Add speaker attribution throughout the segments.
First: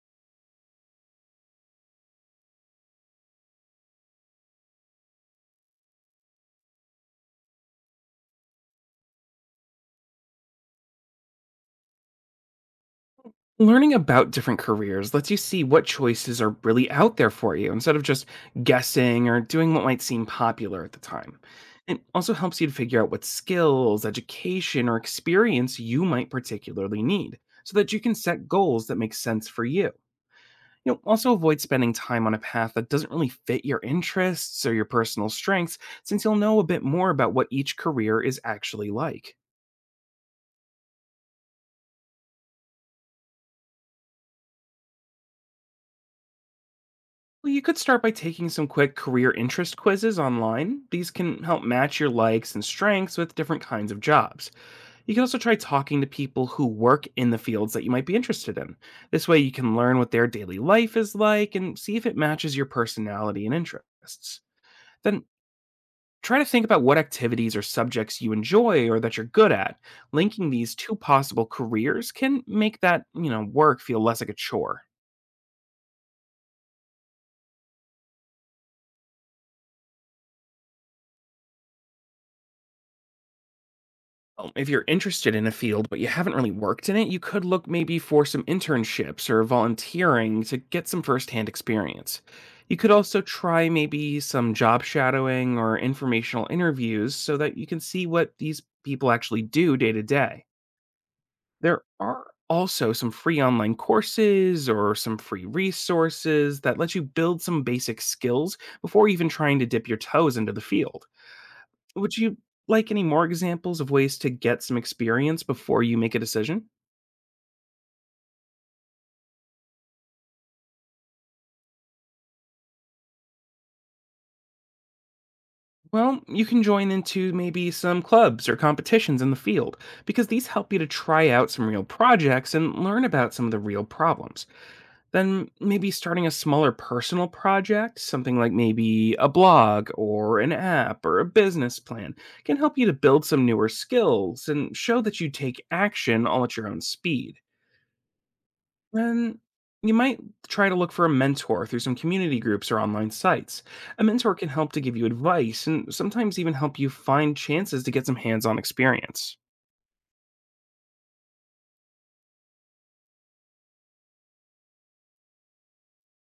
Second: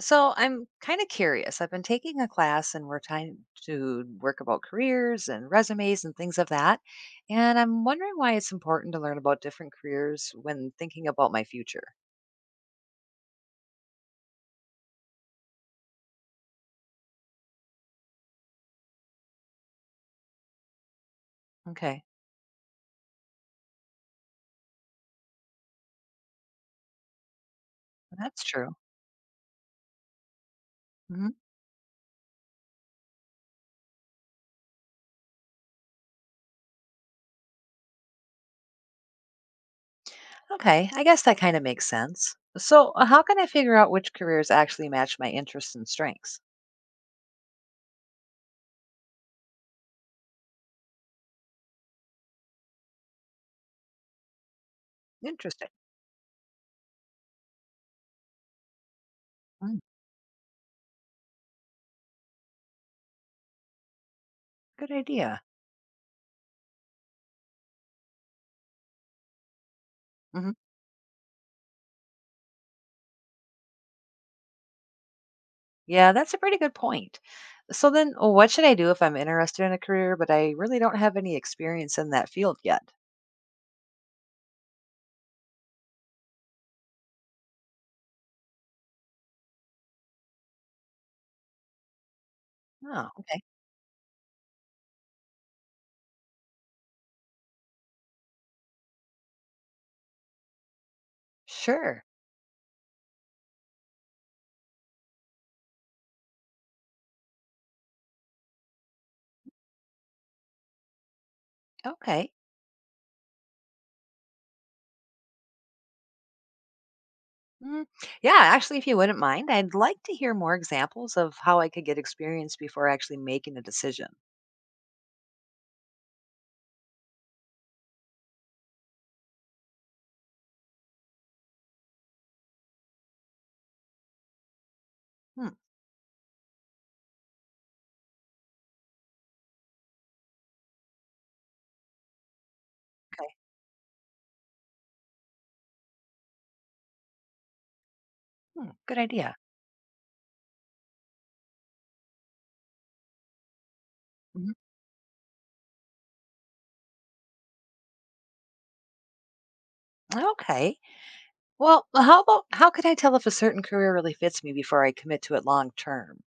Speaker 1: So I'm kind of curious. I've been taking a class and we're trying to work about careers and resumes and things of that. And I'm wondering why it's important to learn about different careers when thinking about my future.
Speaker 2: Learning about different careers lets you see what choices are really out there for you, instead of just guessing or doing what might seem popular at the time. It
Speaker 1: Okay,
Speaker 2: also helps you to figure out what skills, education, or experience you might particularly need, so that you can
Speaker 1: that's
Speaker 2: set
Speaker 1: true.
Speaker 2: goals that make sense for you. You'll
Speaker 1: hmm
Speaker 2: also avoid spending time on a path that doesn't really fit your interests or your personal strengths, since you'll know a bit more about what each career is actually like.
Speaker 1: Okay, I guess that kind of makes sense. So, how can I figure out which careers actually match my interests and strengths?
Speaker 2: Well, you could start by taking some quick career interest quizzes online. These can help match your likes and strengths with different kinds of jobs. You can also try
Speaker 1: Interesting.
Speaker 2: talking to people who work in the fields that you might be interested in. This way, you can
Speaker 1: Mm,
Speaker 2: learn what their daily life is like and see if it matches your personality and interests.
Speaker 1: good
Speaker 2: Then,
Speaker 1: idea.
Speaker 2: try to think about what activities or subjects you enjoy or that you're good at.
Speaker 1: hmm
Speaker 2: Linking these two possible careers can make that work feel less like a chore.
Speaker 1: Yeah, that's a pretty good point. So, then what should I do if I'm interested in a career, but I really don't have any experience in that field yet?
Speaker 2: If you're interested in a field but you haven't really worked in it, you could look maybe for some internships or volunteering to get some firsthand experience. You could
Speaker 1: Oh,
Speaker 2: also
Speaker 1: okay.
Speaker 2: try maybe some job shadowing or informational interviews, so that you can see what these people actually do day to day. There
Speaker 1: Sure.
Speaker 2: are also some free online courses or some free resources that let you build some basic skills before even trying to dip your toes into the field. Would
Speaker 1: Okay.
Speaker 2: you like any more examples of ways to get some experience before you make a decision?
Speaker 1: Mm, yeah, actually, if you wouldn't mind, I'd like to hear more examples of how I could get experience before actually making a decision.
Speaker 2: Well, you can join into maybe some clubs or competitions in the field, because these help you to try out some real projects and learn about some of the real problems.
Speaker 1: Hmm,
Speaker 2: Then maybe starting a smaller personal project, something like maybe a blog or an app or a business plan, can help you to build
Speaker 1: okay.
Speaker 2: some newer skills and show that you take action all at your own speed.
Speaker 1: Hmm, good idea.
Speaker 2: Then you might try to look for a mentor through some community groups or online sites. A mentor can
Speaker 1: Mhm.
Speaker 2: help to give you advice and sometimes even help you find chances to get some hands on experience.
Speaker 1: Okay. Well, how about how could I tell if a certain career really fits me before I commit to it long term?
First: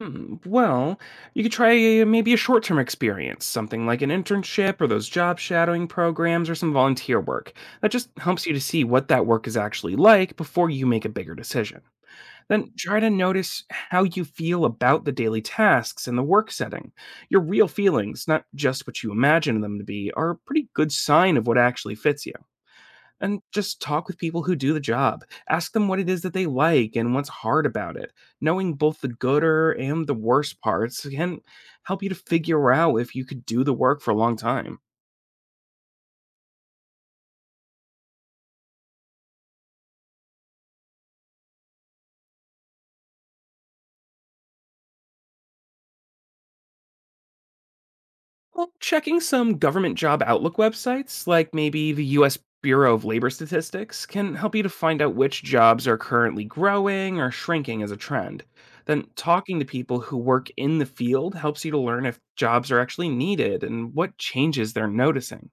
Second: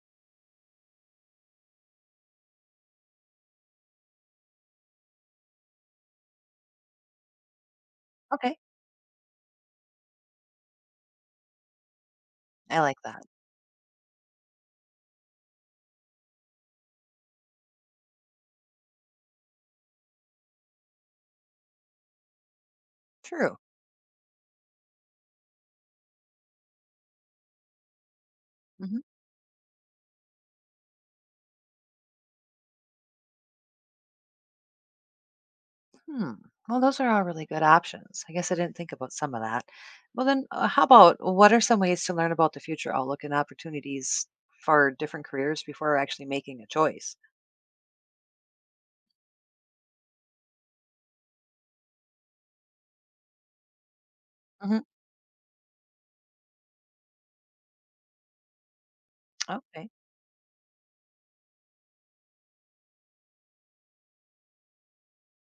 Speaker 2: Well, you could try maybe a short term experience, something like an internship or those job shadowing programs or some volunteer work. That just helps you
Speaker 1: Okay.
Speaker 2: to see what that work is actually like before you make a bigger decision. Then
Speaker 1: I like
Speaker 2: try to
Speaker 1: that.
Speaker 2: notice how you feel about the daily tasks and the work setting. Your real feelings, not just what you imagine them to be, are a pretty good sign of what actually fits you. And
Speaker 1: True.
Speaker 2: just talk with people who do the job. Ask them what it is that they like and what's hard about it. Knowing
Speaker 1: Mm-hmm.
Speaker 2: both the gooder and the worst parts can help you to figure out if you could do the work for a long time.
Speaker 1: Hmm. Well, those are all really good options. I guess I didn't think about some of that. Well, then, how about what are some ways to learn about the future outlook and opportunities for different careers before actually making a choice?
Speaker 2: Well, checking some government job outlook websites, like maybe the US Bureau of Labor Statistics, can help you to
Speaker 1: hmm
Speaker 2: find out which jobs are currently growing or shrinking as a trend. Then, talking to
Speaker 1: Okay,
Speaker 2: people who work in the field helps you to learn if jobs are actually needed and what changes they're noticing.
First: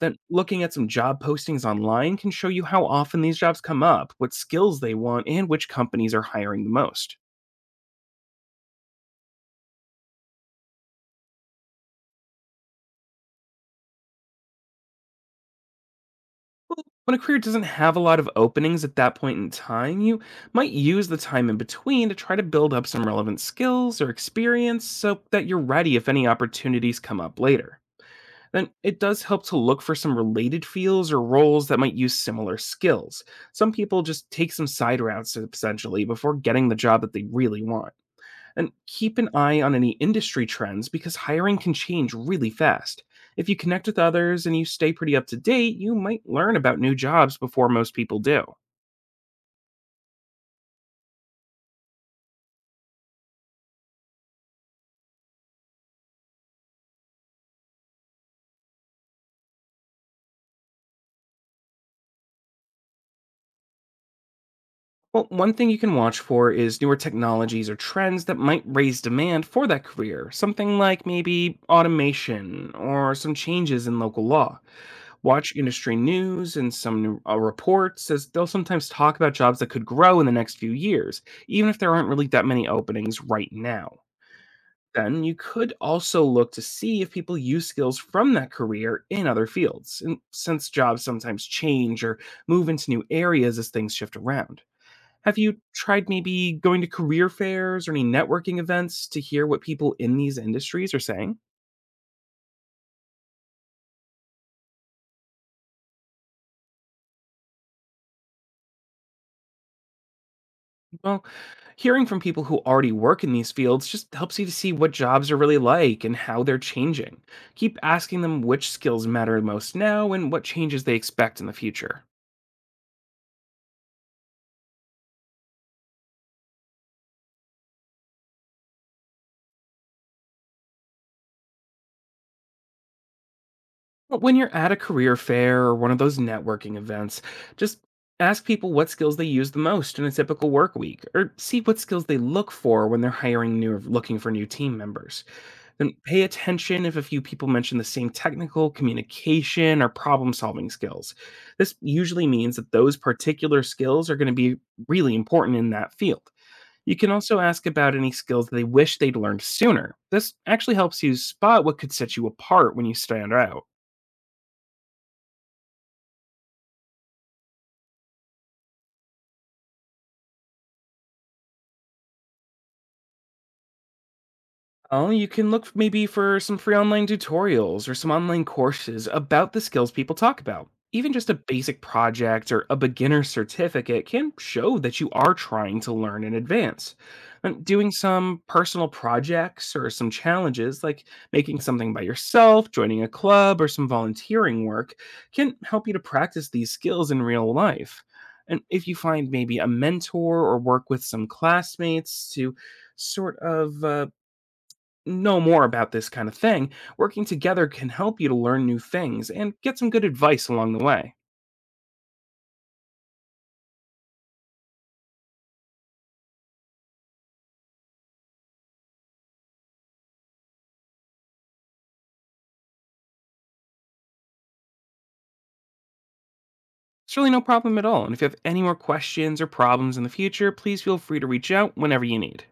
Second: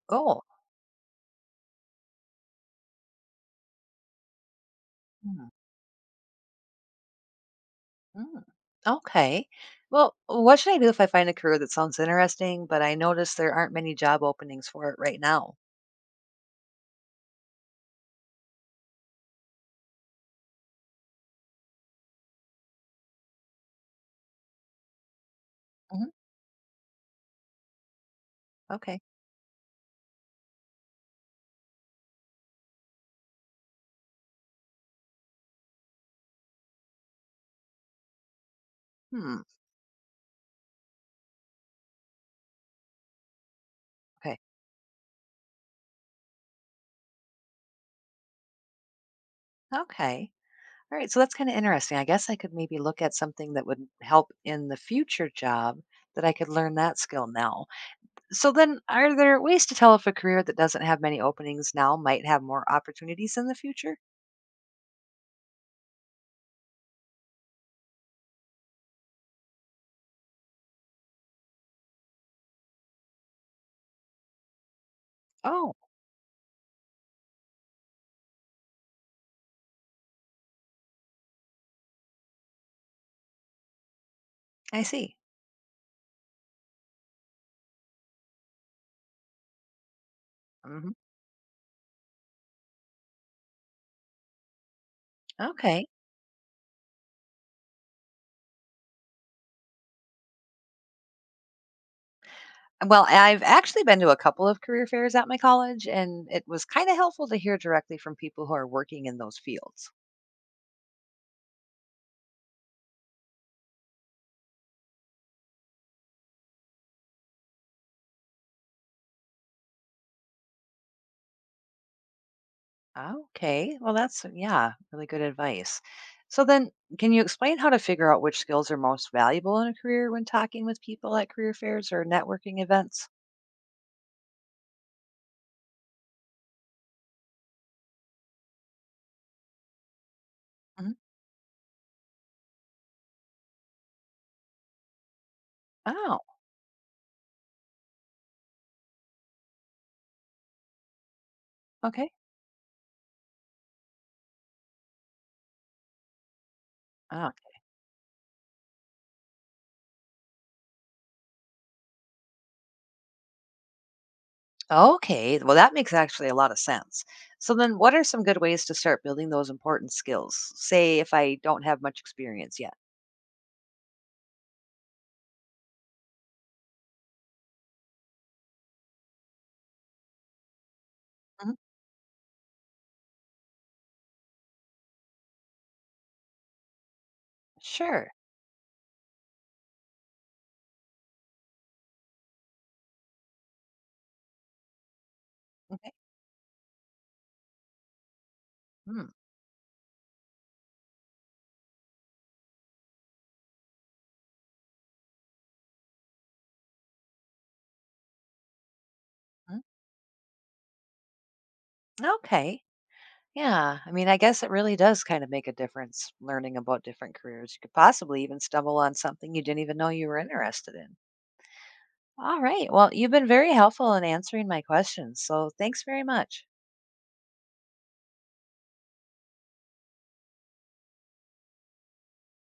Speaker 2: Then,
Speaker 1: cool.
Speaker 2: looking at some job postings online can show you how often these jobs come up, what skills they want,
Speaker 1: Hmm.
Speaker 2: and which companies are hiring the most.
Speaker 1: Hmm. Okay. Well, what should I do if I find a career that sounds interesting, but I notice there aren't many job openings for it right now?
Speaker 2: Well, when a career doesn't have a lot of openings at that point in time, you might use the time in between to try to build up some relevant skills or experience, so that you're ready if
Speaker 1: hmm
Speaker 2: any opportunities come up later. Then it
Speaker 1: Okay.
Speaker 2: does help to look for some related fields or roles that might use similar skills. Some people just take some side routes essentially before getting the job that they really want. And keep an
Speaker 1: Hmm.
Speaker 2: eye on any industry trends, because hiring can change really fast. If you connect with
Speaker 1: Okay.
Speaker 2: others and you stay pretty up to date, you might learn about new jobs before most people do.
Speaker 1: Okay. All right, so that's kind of interesting. I guess I could maybe look at something that would help in the future job that I could learn that skill now. So then are there ways to tell if a career that doesn't have many openings now might have more opportunities in the future?
Speaker 2: Well, one thing you can watch for is newer technologies or trends that might raise demand for that career, something like maybe automation or some changes in local law. Watch
Speaker 1: Oh,
Speaker 2: industry news and some new, reports, as they'll sometimes talk about jobs that could grow in the next few years, even if there aren't really that many openings right now.
Speaker 1: I see.
Speaker 2: Then you could also look to see if people use skills from that career in other fields, and since
Speaker 1: hmm
Speaker 2: jobs sometimes change or move into new areas as things shift around. Have you
Speaker 1: Okay.
Speaker 2: tried maybe going to career fairs or any networking events to hear what people in these industries are saying?
Speaker 1: Well, I've actually been to a couple of career fairs at my college, and it was kind of helpful to hear directly from people who are working in those fields.
Speaker 2: Well, hearing from people who already work in these fields just helps you to see what jobs are really like and how they're changing. Keep asking them which skills matter most now and what changes they expect in the future.
Speaker 1: Okay. Well, that's really good advice. So then, can you explain how to figure out which skills are most valuable in a career when talking with people at career fairs or networking events?
Speaker 2: But when you're at a career fair or one of those networking events, just ask people what skills they use the most in a typical work
Speaker 1: Mhm.
Speaker 2: week, or see what skills they look for when they're hiring new or looking for new team members. Then
Speaker 1: Oh,
Speaker 2: pay attention if a few people mention the same technical, communication, or problem solving skills. This
Speaker 1: okay.
Speaker 2: usually means that those particular skills are going to be really important in that field. You can
Speaker 1: Oh,
Speaker 2: also ask about any skills they wish they'd learned sooner. This actually helps you spot what could set you apart when you stand out.
Speaker 1: okay. Well, that makes actually a lot of sense. So then, what are some good ways to start building those important skills? Say, if I don't have much experience yet.
Speaker 2: Oh, you can look maybe for some free online tutorials or some online courses about the skills people talk about. Even just a
Speaker 1: Mhm.
Speaker 2: basic project or a beginner certificate can show that you are trying to learn in advance. And doing
Speaker 1: Sure.
Speaker 2: some personal projects or some challenges, like making something by yourself, joining a club, or some volunteering work, can help
Speaker 1: Okay.
Speaker 2: you to practice these skills in real life. And if you
Speaker 1: Hmm.
Speaker 2: find maybe a mentor or work with some classmates to sort of uh, know more about this kind of thing, working together can help you to learn new things and
Speaker 1: Mm.
Speaker 2: get some good advice along the way.
Speaker 1: Okay. Yeah, I guess it really does kind of make a difference learning about different careers. You could possibly even stumble on something you didn't even know you were interested in. All right. Well, you've been very helpful in answering my questions. So thanks very much.
Speaker 2: It's really no problem at all. And if you have any more questions or problems in the future, please feel free to reach out whenever you need.